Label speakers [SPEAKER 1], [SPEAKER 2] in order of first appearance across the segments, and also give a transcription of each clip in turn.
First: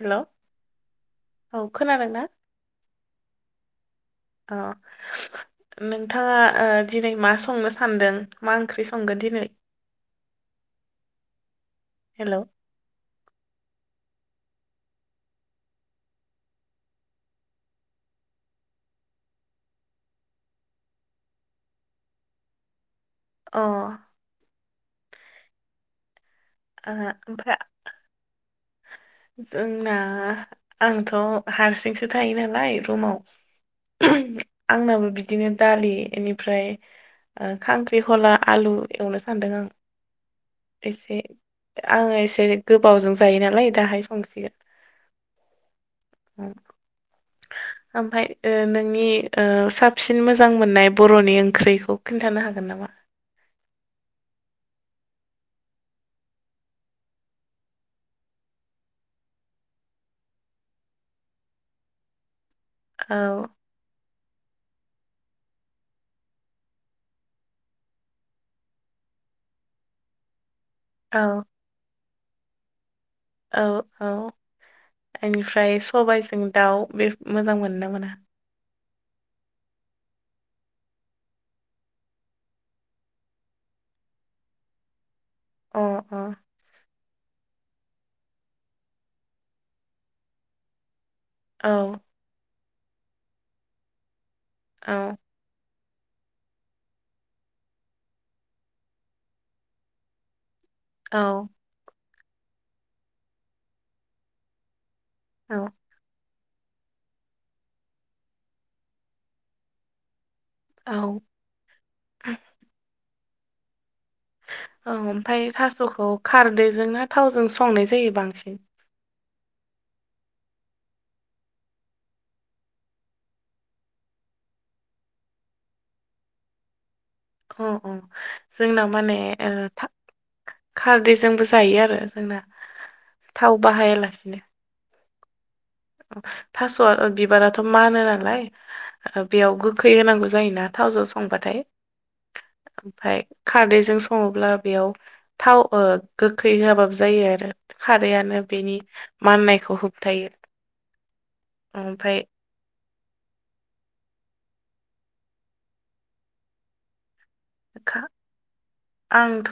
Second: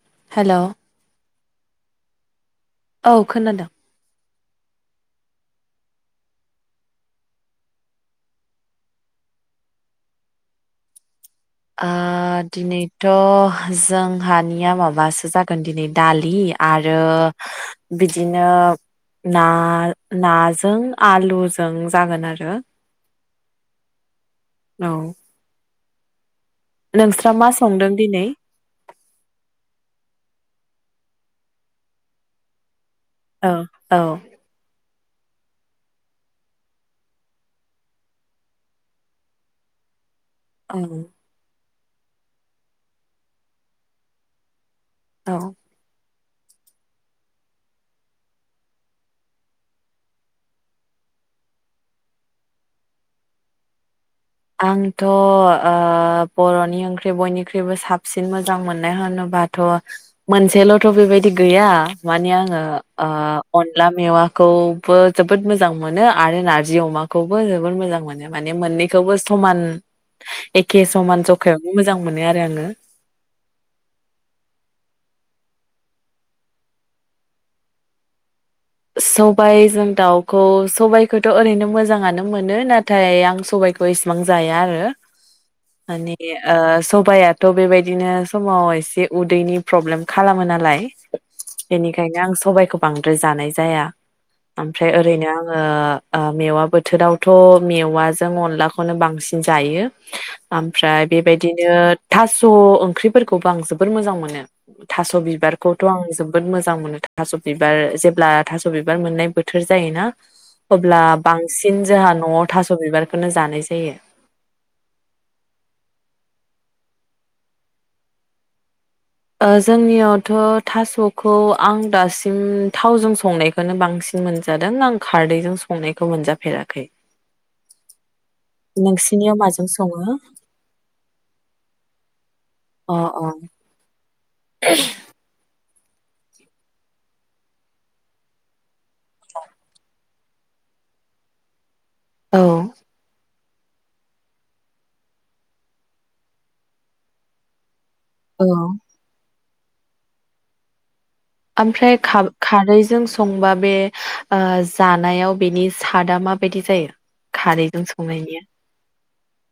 [SPEAKER 1] हेल'
[SPEAKER 2] hello
[SPEAKER 1] औ खोनादों ना?
[SPEAKER 2] औ खोनादों।
[SPEAKER 1] अ नोंथाङा ओ दिनै मा संनो सानदों मा ओंख्रि संगोन दिनै?
[SPEAKER 2] ओ
[SPEAKER 1] हेल' अ
[SPEAKER 2] दिनैथ' जों हानिया माबासो जागोन दिनै दालि आरो बिदिनो ना नाजों आलुजों जागोन आरो
[SPEAKER 1] अ
[SPEAKER 2] औ
[SPEAKER 1] आ,
[SPEAKER 2] नोंस्रा मा
[SPEAKER 1] ओमफ्राय
[SPEAKER 2] संदों दिनै?
[SPEAKER 1] जोंना आंथ' हारसिंसो थायो नालाय। रुमाव
[SPEAKER 2] औ औ
[SPEAKER 1] आंनाबो बि बिदिनो दालि बेनिफ्राय ओ खांख्रिखला आलु एवनो सान्दों आं।
[SPEAKER 2] औ
[SPEAKER 1] एसे आङो एसे गोबावजों जायो नालाय दाहाय संसिगोन।
[SPEAKER 2] औ
[SPEAKER 1] ओमफ्राय ओ नोंनि साबसिन मोजां मोननाय बर'नि ओंख्रिखौ खिन्थानो हागोन नामा?
[SPEAKER 2] आंथ' ओ बर'नि ओंख्रि बयनिख्रुइबो साबसिन मोजां मोननाय होनोबाथ' मोनसेल'थ' बेबायदि गैया माने आङो
[SPEAKER 1] औ
[SPEAKER 2] ओ अनला मेवाखौ बो जोबोर मोजां मोनो आरो नारजि अमाखौबो जोबोर मोजां मोनो माने मोननै बेखौबो समान एखे समान
[SPEAKER 1] औ
[SPEAKER 2] जखायावनो मोजां मोनो आरो आङो,
[SPEAKER 1] य सबाइजों दाउ बे मोजां मोनो ना मोना?
[SPEAKER 2] सबायाइजों दाउखौ सबायाइखौथ' ओरैनो मोजाङानो मोनो नाथाय आं सबाइखौ इसिबां जाया आरो।
[SPEAKER 1] अ अ
[SPEAKER 2] आनेगे ओ सबाइ आ थ' बेबायदिनो समाव एसे उदैनि प्रब्लेम खालामो नालाय
[SPEAKER 1] औ
[SPEAKER 2] बेनिखायनो आं सबायखौ बांद्राय जानाय जाया ओमफ्राय
[SPEAKER 1] औ
[SPEAKER 2] ओरैनो आङो ओ मेवा बोथोरावथ' मेवाजों अनलाखौनो बांसिन जायो। ओमफ्राय
[SPEAKER 1] औ
[SPEAKER 2] बेबायदिनो थास' ओंख्रिफोरखौबो आं जोबोर मोजां मोनो। थास'
[SPEAKER 1] औ
[SPEAKER 2] बिबारखौथ' आं जोब बोद मोजां मोनो थास' बिबार जेब्ला थास' बिबार मोननाय बोथोर जायो ना। अब्ला बांसिन जोंहा न'थास' बिबार बेखौनो जानाय जायो।
[SPEAKER 1] औ ओमफाय थास'खौ खारदैजों ना थावजों संनाय जायो बांसिन
[SPEAKER 2] ओ जोंनियावथ' थास'खौ आं दासिम थावजों संनायखौनो बांसिन मोनजादों आं खारदैजों संनायखौ मोनजाफेराखै
[SPEAKER 1] अ अ जोंना माने
[SPEAKER 2] नोंसिनियाव माजों
[SPEAKER 1] ओ था
[SPEAKER 2] सङो
[SPEAKER 1] खारदैजोंबो जायो आरो जोंना
[SPEAKER 2] अ
[SPEAKER 1] थाव बाहायालासे नि थास'आ बिबाराथ' मानो नालाय बेयाव गोखै होनांगौ जायोना थावजों संबाथाय
[SPEAKER 2] औ
[SPEAKER 1] ओमफाय खारदैजों सङोब्ला बेयाव थाव ओ गोखै होबाब जायो आरो खारैआनो
[SPEAKER 2] औ
[SPEAKER 1] बेनि माननाय ह हुबथायो
[SPEAKER 2] ओमफ्राय खा-खारै जों संबा बे ओ जानायाव बेनि सादआ माबायदि जायो खारैजों
[SPEAKER 1] खा
[SPEAKER 2] संनायनिया
[SPEAKER 1] आंथ'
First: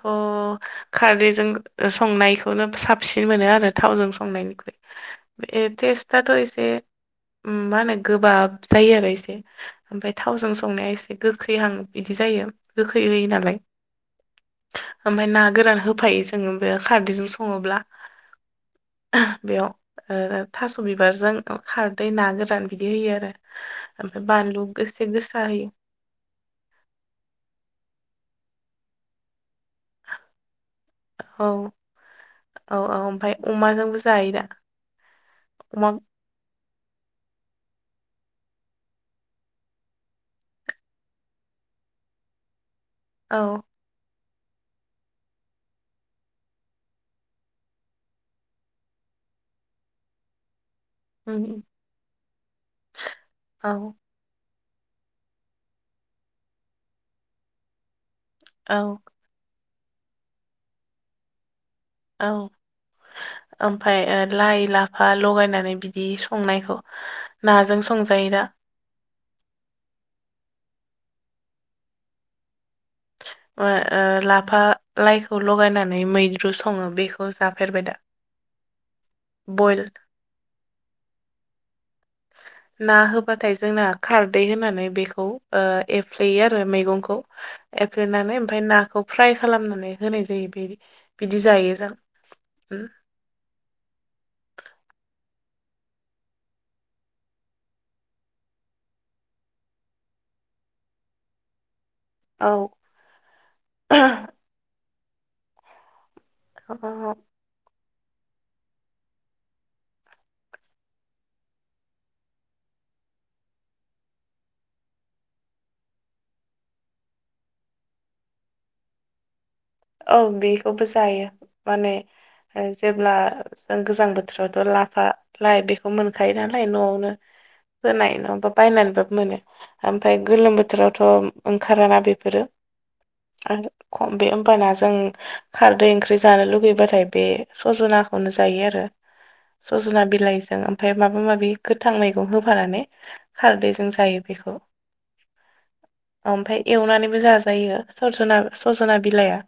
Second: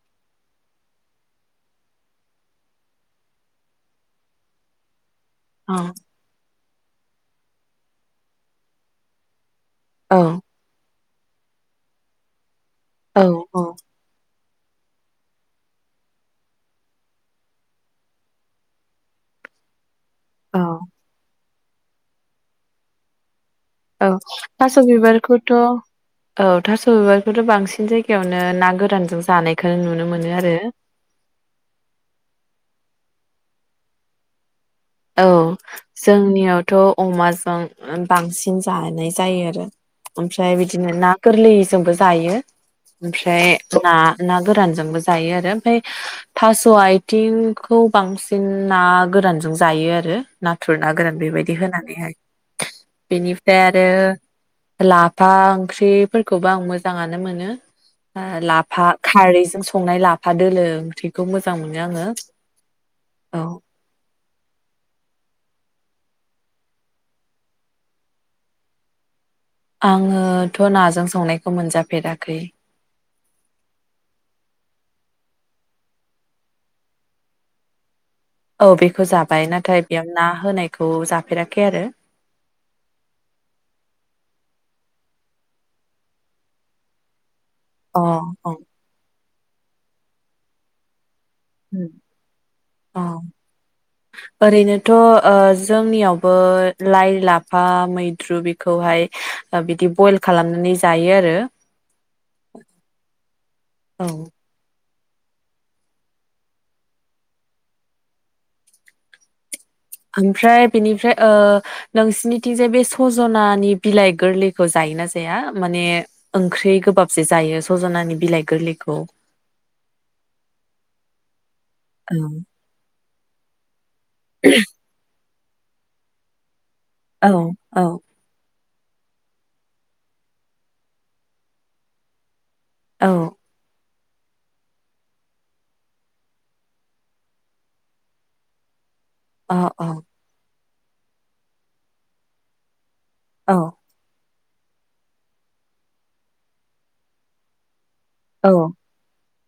[SPEAKER 1] खारदैजों संनायखौनो साबसिन मोनो आरो थावजों संनायनिख्रुइ ए
[SPEAKER 2] औ
[SPEAKER 1] टेस्त आथ' एसे ओम मा होनो गोबाब जायो आरो इसे ओमफाय
[SPEAKER 2] औ
[SPEAKER 1] थावजों संनाया एसे गोखैहां इदि जायो गोखै होयो
[SPEAKER 2] औ
[SPEAKER 1] नालाय ओमफाय ना गोरान होफायो जोङो खारदैजों सङोब्ला बेयाव ओ
[SPEAKER 2] औ
[SPEAKER 1] थास' बिबारजों खारदै ना गोरान बिदि होयो आरो‌
[SPEAKER 2] औ थास' बिबारखौथ'
[SPEAKER 1] होयो
[SPEAKER 2] औ थास' बिबारखौथ' बांसिन जायगायावनो ना गोरानजों जानाय। खो नुनो मोनो आरो
[SPEAKER 1] औ औ औ ओमफ्राय अमाजोंबो जायोदा?
[SPEAKER 2] औ जोंनियाव। थ' अमाजों बांसिन जानाय जायो आरो ओमफ्राय बिदिनो ना गोरलैजोंबो जायो।
[SPEAKER 1] औ
[SPEAKER 2] ओमफ्राय ना। ना गोरानजोंबो जायो आरो ओमफ्राय थास' आथिंखौ बांसिन ना गोरानजों जा जायो आरो ना। थुरना गोरान बेबायदि
[SPEAKER 1] उम
[SPEAKER 2] होनानैहाय बेनिफ्राय
[SPEAKER 1] औ
[SPEAKER 2] आरो लाफा ओंख्रिफोरखौबो आं मोजाङानो मोनो।
[SPEAKER 1] औ
[SPEAKER 2] लाफा खारैजों संनाय लाफा दोलो ओंख्रिखौ मोजां मोनो आङो
[SPEAKER 1] औ
[SPEAKER 2] औ
[SPEAKER 1] ओमफ्राय ओ लाइ लाफा लगायनानै बिदि संनायखौ नाजों संजायो दा?
[SPEAKER 2] आङोथ' नाजों संनायखौ मोनजाफेराखै।
[SPEAKER 1] ओ ओ लाफा लाइखौ लगायनानै मैद्रु सङो बेखौ जाफेरबाय दा?
[SPEAKER 2] औ बे। खौ जाबाय नाथाय
[SPEAKER 1] बयल
[SPEAKER 2] बेयाव ना होनायखौ जाफेराखै आरो।
[SPEAKER 1] ना होबाथाय जोंना खारदै होनानै बेखौ एफ्लेयो आरो मैगंखौ।
[SPEAKER 2] अ
[SPEAKER 1] एफ्लेनानै
[SPEAKER 2] अ
[SPEAKER 1] ओमफाय नाखौ। फ्राय खालामनानै होनाय जायो बे। बिदि जायो
[SPEAKER 2] ओम
[SPEAKER 1] जों उम,
[SPEAKER 2] अ ओरैनो थ' जोंनियावबो लाइ लाफा मैद्रु बेखौहाय बिदि बयल खालामनानै जायो आरो।
[SPEAKER 1] औ।
[SPEAKER 2] औ
[SPEAKER 1] अ
[SPEAKER 2] ओमफ्राय बेनिफ्राय ओ‌ नोंसिनिथिंजाय बे सजनानि बिलाइ गोरलैखौ जायोना जाया माने ओंख्रि गोबाब‌ जे जायो सजनानि बिलाइ गोरलैखौ।
[SPEAKER 1] औ बेखौबो जायो माने
[SPEAKER 2] औ
[SPEAKER 1] ओ जेब्ला औ। ओ गोजां बोथोरावथ' लाफा लाइ बेखौ मोनखायो नालाय। नाय न'आवनो
[SPEAKER 2] औ औ
[SPEAKER 1] फोनाय नङाबा बायनानैबो मोनो ओमफफ्राय गोलोम बोथोरावथ' ओंखाराना बेफोरो।
[SPEAKER 2] औ
[SPEAKER 1] आरो खम बे। होमबाना जों खारदै ओंख्रि जानो लुगैबाथाय बे सजनाखौनो जायो आरो।
[SPEAKER 2] औ
[SPEAKER 1] सजना बिलाइजों ओमफ्राय माबा माबि गोथां मैगं होफानानै
[SPEAKER 2] औ
[SPEAKER 1] खारदैजों जायो। बेखौ ओमफ्राय एवनानैबो जाजायो। सजना
[SPEAKER 2] औ
[SPEAKER 1] सजना बिलाइआ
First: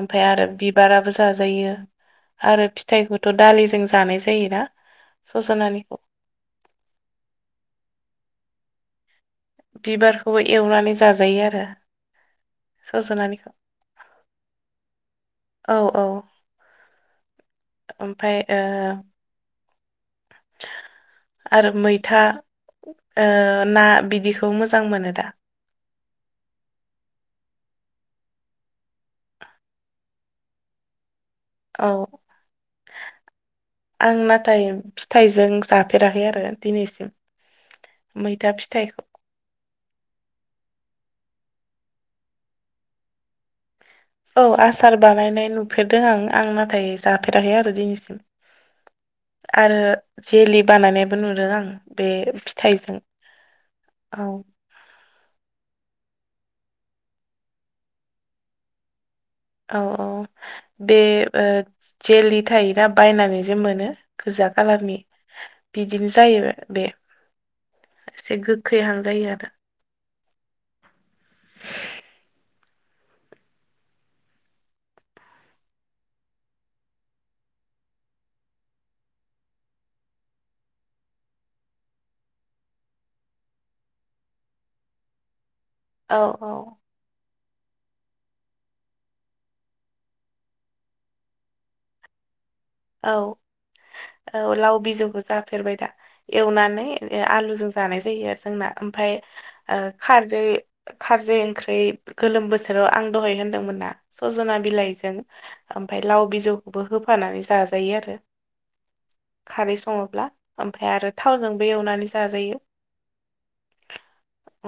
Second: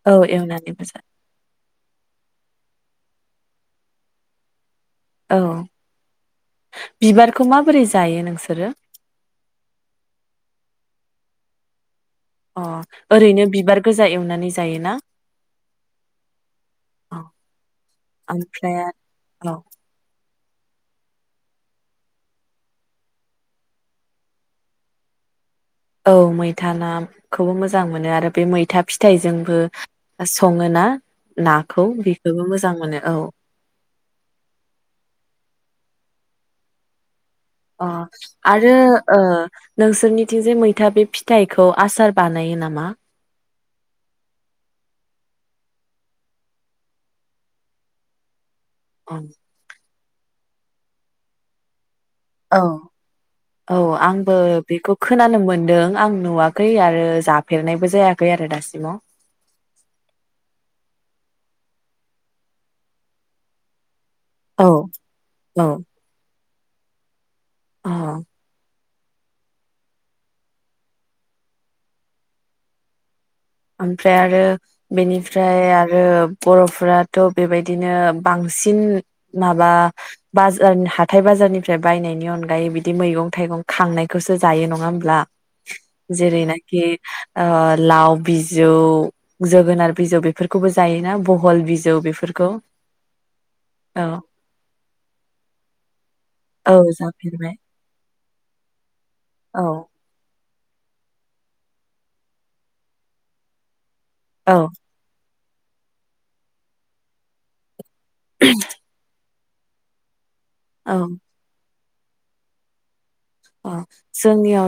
[SPEAKER 1] ओमफ्राय
[SPEAKER 2] औ
[SPEAKER 1] आरो
[SPEAKER 2] एवनानैबो जा
[SPEAKER 1] बिबाराबो जाजायो। बियो आरो फिथाइखौथ' दालिजों जानाय जायोना?
[SPEAKER 2] औ
[SPEAKER 1] सज'नानिखौ
[SPEAKER 2] बिबारखौ माबोरै जायो नोंसोरो?
[SPEAKER 1] बिबारखौबो एवनानै जाजायो आरो।
[SPEAKER 2] अह ओरैनो
[SPEAKER 1] सज'नानिखौ
[SPEAKER 2] बिबार गोजा एवनानै जायोना
[SPEAKER 1] औ औ
[SPEAKER 2] औ ओमफ्राय औ।
[SPEAKER 1] आरो मैथा ओ ना बिदिखौ मोजां मोनो दा?
[SPEAKER 2] औ मैथा नाखौबो मोजां मोनो आरो बे मैथा फिथाइजोंबो सङो ना?
[SPEAKER 1] औ आं नाथाय फिथाइजों जा फेराखै आरो दिनैसिम।
[SPEAKER 2] अह
[SPEAKER 1] मैथा
[SPEAKER 2] आरो
[SPEAKER 1] फिथाइखौ
[SPEAKER 2] ओ नोंसोरनिथिं जे मैथा बे फिथाइखौ आसार बानायो नामा?
[SPEAKER 1] औ आसार बानायनाय नुफेरदों आं आं नाथाय जाफेराखै आरो दिनैसिम।
[SPEAKER 2] अ
[SPEAKER 1] आरो जेलि बानायनायबो नुदों आं। बे
[SPEAKER 2] औ
[SPEAKER 1] फिथाइजों
[SPEAKER 2] औ आंबो बेखौ खोनानो मोनदों आं नुवा खै आरो जाफेरनायबो जायाखै आरो दासिमाव।
[SPEAKER 1] औ औ बे ओ जेलि थायोना बायनानै जे मोनो। गोजा
[SPEAKER 2] औ
[SPEAKER 1] कालारनि
[SPEAKER 2] औ
[SPEAKER 1] बिदिनो जायो। बेे
[SPEAKER 2] अ
[SPEAKER 1] एसे गोख बेहांजायो आरो
[SPEAKER 2] ओमफ्राय आरो बेनिफ्राय आरो बर'फोराथ बेबायदिनो बांसिन माबा बाजार हाथाइ बाजारनिफ्राय बायनायनि अनगायै बिदि मैगं थाइगं खांनायखौसो जायो नङा होमब्ला?
[SPEAKER 1] औ
[SPEAKER 2] जेरै
[SPEAKER 1] औ
[SPEAKER 2] नाखि ओ लाउ बिजौ जोगोनार बिजौ बेफोरखौबो जायोना बहल बिजौ बेफोरखौ
[SPEAKER 1] औ औ लाव बिजौखौ जाफेरबाय दा
[SPEAKER 2] औ
[SPEAKER 1] एवनानै
[SPEAKER 2] जाफेरबाय
[SPEAKER 1] आलुजों जानाय जायो आरो जोंना ओमफ्राय
[SPEAKER 2] औ
[SPEAKER 1] ओ खारदै खारदै ओंख्रि गोलोम बोथोराव आं दहाय होनदोंमोन ना। सजना
[SPEAKER 2] औ
[SPEAKER 1] बिलाइजों ओमफ्राय लाव बिजौखौबो होफानानै जाजा जायो आरो। द खारै सङोब्ला ओमफ्राय
[SPEAKER 2] औ
[SPEAKER 1] आरो थावजोंबो एवनानै जाजायो।
[SPEAKER 2] अ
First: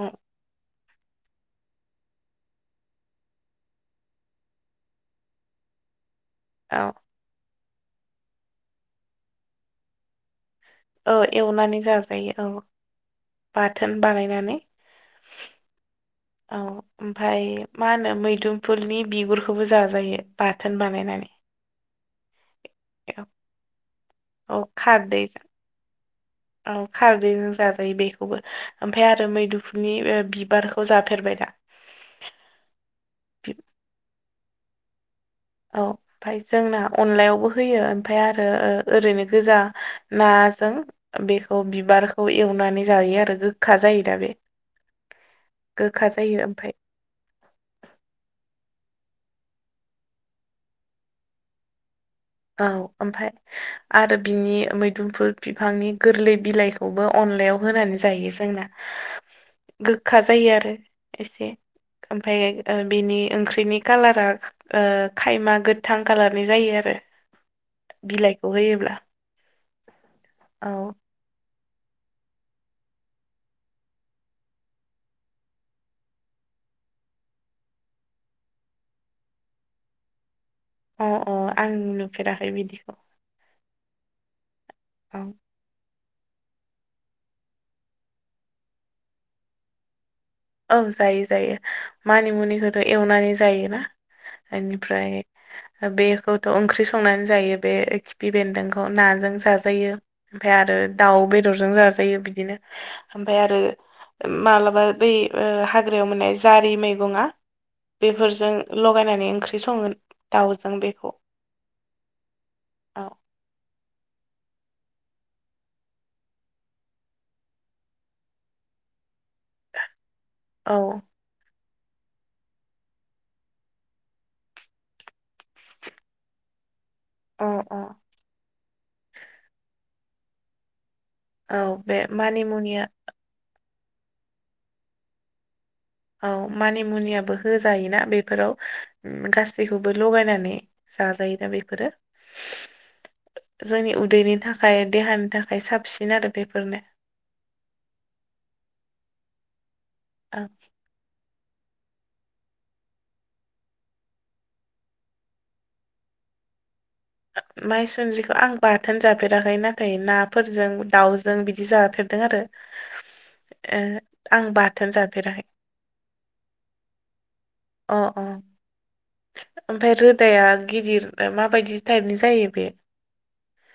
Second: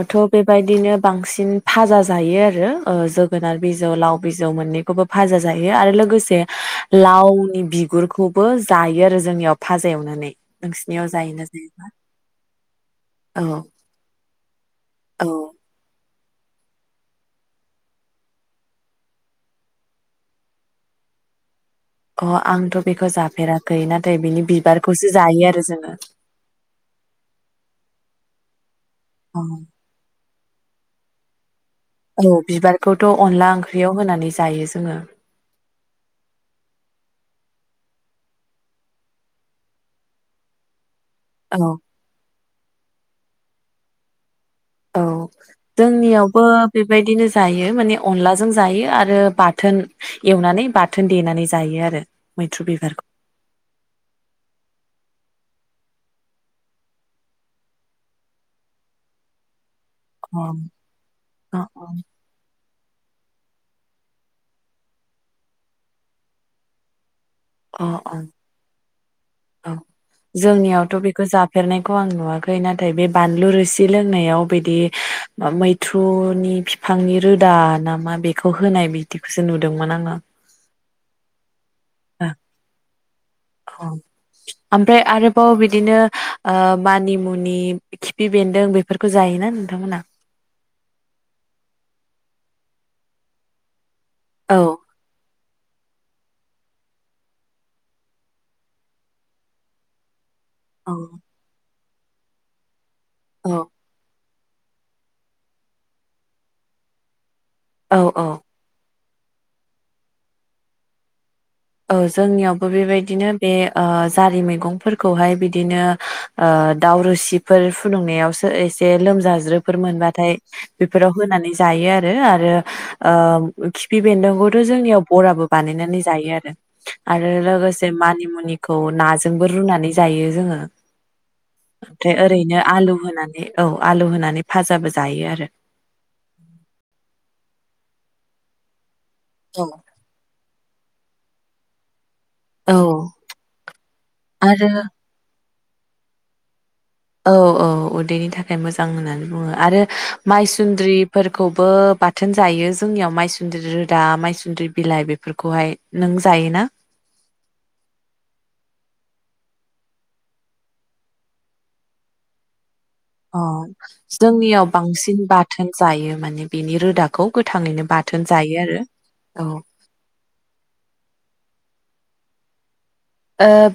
[SPEAKER 1] उम,
[SPEAKER 2] बेबायदिनो बांसिन फाजा जायो आरो जोगोनार बिजौ लाव बिजौ मोन्नैखौबो फाजा जायो आरो लोगोसे
[SPEAKER 1] औ
[SPEAKER 2] बे लावनि बिगुरखौबो जायो आरो जोंनियाव फाजा एवनानै। नोंसिनियाव
[SPEAKER 1] औ
[SPEAKER 2] जायोना
[SPEAKER 1] एवनानै
[SPEAKER 2] जाया
[SPEAKER 1] जाजायो औ।
[SPEAKER 2] औ
[SPEAKER 1] बाथोन बानायनानै।
[SPEAKER 2] औ
[SPEAKER 1] औ ओमफ्राय मा होनो मैदुफुलनि बिगुरखौबो जाजायो बाथोन बानायनानै।
[SPEAKER 2] अ आंथ' बेखौ
[SPEAKER 1] औ
[SPEAKER 2] जाफेराखै ना
[SPEAKER 1] औ खारदैजों औ खारदैजों जाजायो बेखौ। खौबो ओमफ्राय आरो
[SPEAKER 2] औ
[SPEAKER 1] मैदुफुलनि बि बिबारखौ जाफेरबाय दा?
[SPEAKER 2] औ बिबारखौथ' अनला
[SPEAKER 1] बि-
[SPEAKER 2] ओंख्रियाव होनानै ज जायो जोङो।
[SPEAKER 1] औ ओमफफ्राय जोंना अनलायावबो होयो ओमफ्राय आरो ओरैनो गोजा नाजों बेखौ
[SPEAKER 2] औ
[SPEAKER 1] बिबारखौ एवना सुनानै जायो आरो गोखा जायो दा बे।
[SPEAKER 2] औ
[SPEAKER 1] गोखा जायो
[SPEAKER 2] जोंनियावबो
[SPEAKER 1] ओमफाय
[SPEAKER 2] बेबायदिनो जायो माने अनलाजों जायो आरो बाथोन एवनानै बाथोन देनानै जायो आरो। मैथ्रु
[SPEAKER 1] औ
[SPEAKER 2] बिबारखौ
[SPEAKER 1] ओमफ्राय आरो बिनि मैदुफुल बिफांनि गोरलै बिलाइखौबो अनलायाव होनानै जायो जोंना। गोखा जायो आरो एसे
[SPEAKER 2] अ
[SPEAKER 1] ओमफायो ओ बिनि ओंख्रिनि कालारा ओ खायमा गोथां खालारनि जायो आरो
[SPEAKER 2] अ अ
[SPEAKER 1] बिलाइखौ होयोब्ला
[SPEAKER 2] औ
[SPEAKER 1] औ
[SPEAKER 2] जोंनियावथ' बेखौ जा फेरनायखौ आं नुवाखै नाथाय बे बानलु रोसि लोंनायाव बिदि ओ मैथ्रुनि फिफांनि रोदा नामा बेखौ होनाय बिदिखौसो नुदोंमोन आङो।
[SPEAKER 1] अ अ। आं नुफेराखै बिदिखौ।
[SPEAKER 2] [unintelligible] आमफ्राय
[SPEAKER 1] औ
[SPEAKER 2] आरोबाव बिदिनो ओ मानिमुनि खिफि बेन्दों बेफोरखौ जायोना नोंथांमोना?
[SPEAKER 1] ओं जायो जायो मानि मुनिखौथ' एवनानै जायोना?
[SPEAKER 2] औ
[SPEAKER 1] बेनिफ्राय बेखौथ' ओंख्रि संनानै जायो बे खिफि बेन्दोंखौ नाजों जाजायो। ओमफ्राय आरो
[SPEAKER 2] औ
[SPEAKER 1] दाउ बेदरजों जा जायो बिदिनो। ओमफ्राय
[SPEAKER 2] औ
[SPEAKER 1] आरो मालाबा बै ओ हाग्रायाव मोननाय जारि मैगंआ
[SPEAKER 2] औ औ
[SPEAKER 1] बेफोरजों लगायनानै [unintelligible] ओंख्रि संगोन दाउजों बेखौ।
[SPEAKER 2] औ जोंनियावबो
[SPEAKER 1] औ
[SPEAKER 2] बेबायदिनो बे ओ जारि मैगंफोरखौहाय बिदिनो ओ दाउ रोसिफोर फुदुंनायावसो एसे लोमजा ज्रो फोर मोनबाथाय
[SPEAKER 1] औ
[SPEAKER 2] बेफोराव होनानै जायो आरो आरो ओ खिफि बेन्दोंखौथ' जोंनियाव बराबो बानायनानै जायो आरो। आरो
[SPEAKER 1] अ अ
[SPEAKER 2] लोगोसे मानिमुनि खौ नाजोंबो रुनानै जायो जोङो।
[SPEAKER 1] औ बे
[SPEAKER 2] ओमफ्राय ओरैनो
[SPEAKER 1] मानिमुनिया
[SPEAKER 2] आलु होनानै औ आलु होनानै भाजाबो जायो आरो
[SPEAKER 1] औ मानि मुनियाबो होजायोना बेफोराव उम
[SPEAKER 2] औ
[SPEAKER 1] गासैखौबो लगायनानै जाजायोना बेफोरो?
[SPEAKER 2] औ
[SPEAKER 1] जोंनि उदैनि
[SPEAKER 2] आरो
[SPEAKER 1] थाखाय देहानि थाख साबसिन आरो बेफोरनो।
[SPEAKER 2] औ औ उदैनि थाखाय मोजां होननानै बुङो आरो
[SPEAKER 1] औ
[SPEAKER 2] माइसुन्द्रिफोरखौ। बो बाथोन जायो जोंनियाव मायसुन्द्रि रोदा मायसुन्द्रि बिलाइ बेफोरखौहाय। नों जायोना?
[SPEAKER 1] माइसुनद्रिखौ आं बाथोन जाफेराखै नाथाय, नाफोरजों दाउजों बिदि जाफेरदों आरो।
[SPEAKER 2] अ
[SPEAKER 1] ओ, आं
[SPEAKER 2] जोंनियाव
[SPEAKER 1] बाथोन
[SPEAKER 2] बांसिन
[SPEAKER 1] जाफेराखै
[SPEAKER 2] बाथोन जायो। माने बेनि रोदाखौ। गोथाङैनो
[SPEAKER 1] अ
[SPEAKER 2] बाथोन
[SPEAKER 1] अ
[SPEAKER 2] जायो आरो औ
[SPEAKER 1] ओमफ्राय रोदाया गिदिर माबायदि? टाइपनि जायो बे?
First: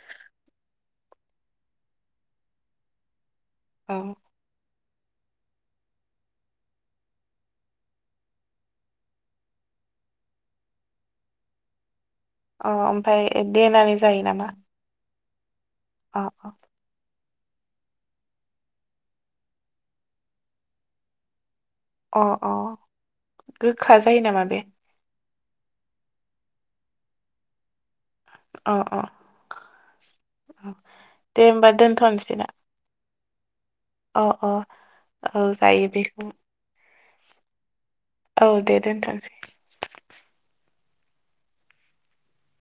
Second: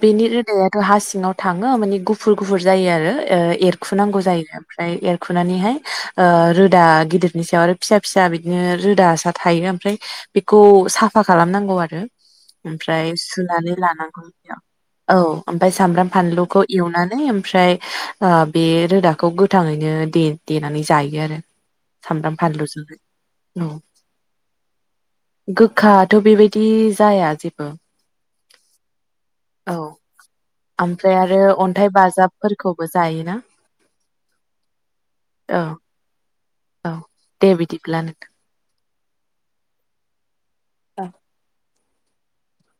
[SPEAKER 2] बेनि रोदायाथ' हा सिङाव थाङो माने गुफुर गुफुर जायो आरो।
[SPEAKER 1] औ
[SPEAKER 2] एरखुनांगौ जायो। ओमफ्राय एरखुनानैहाय, रोदा गिदिरनि सायाव आरो फिसा फिसा बिदिनो रोदा सा थायो ओमफ्राय बेखौ साफा खालामनांगौ आरो।
[SPEAKER 1] अ
[SPEAKER 2] ओमफ्राय
[SPEAKER 1] ओमफफ्राय
[SPEAKER 2] सुनानै
[SPEAKER 1] देनानै
[SPEAKER 2] लानांगौ
[SPEAKER 1] जायो नामा?
[SPEAKER 2] बेयाव। औ। ओमफफ्राय सामब्राम
[SPEAKER 1] अ अ
[SPEAKER 2] फानलुखौ एवनानै। ओमफ्राय बे रोदाखौ गोथाङैनो देनानै जायो आरो।
[SPEAKER 1] अ
[SPEAKER 2] सामब्राम
[SPEAKER 1] अ
[SPEAKER 2] फानलुजोंहाय
[SPEAKER 1] गोखा जायो नामा बे?
[SPEAKER 2] गोखााथ' बेबायदि जाया जेबो।
[SPEAKER 1] अ अ।
[SPEAKER 2] औ।
[SPEAKER 1] अ
[SPEAKER 2] ओमफ्राय आरो
[SPEAKER 1] दे होमबा
[SPEAKER 2] अन्थाइ
[SPEAKER 1] दोनथ'नोसै ना
[SPEAKER 2] बाजाबफोरखौबो जायोना।
[SPEAKER 1] अ अ औ जायो बेखौ।
[SPEAKER 2] औ दे बिदि
[SPEAKER 1] औ दे दोनथ'सै।
[SPEAKER 2] औ।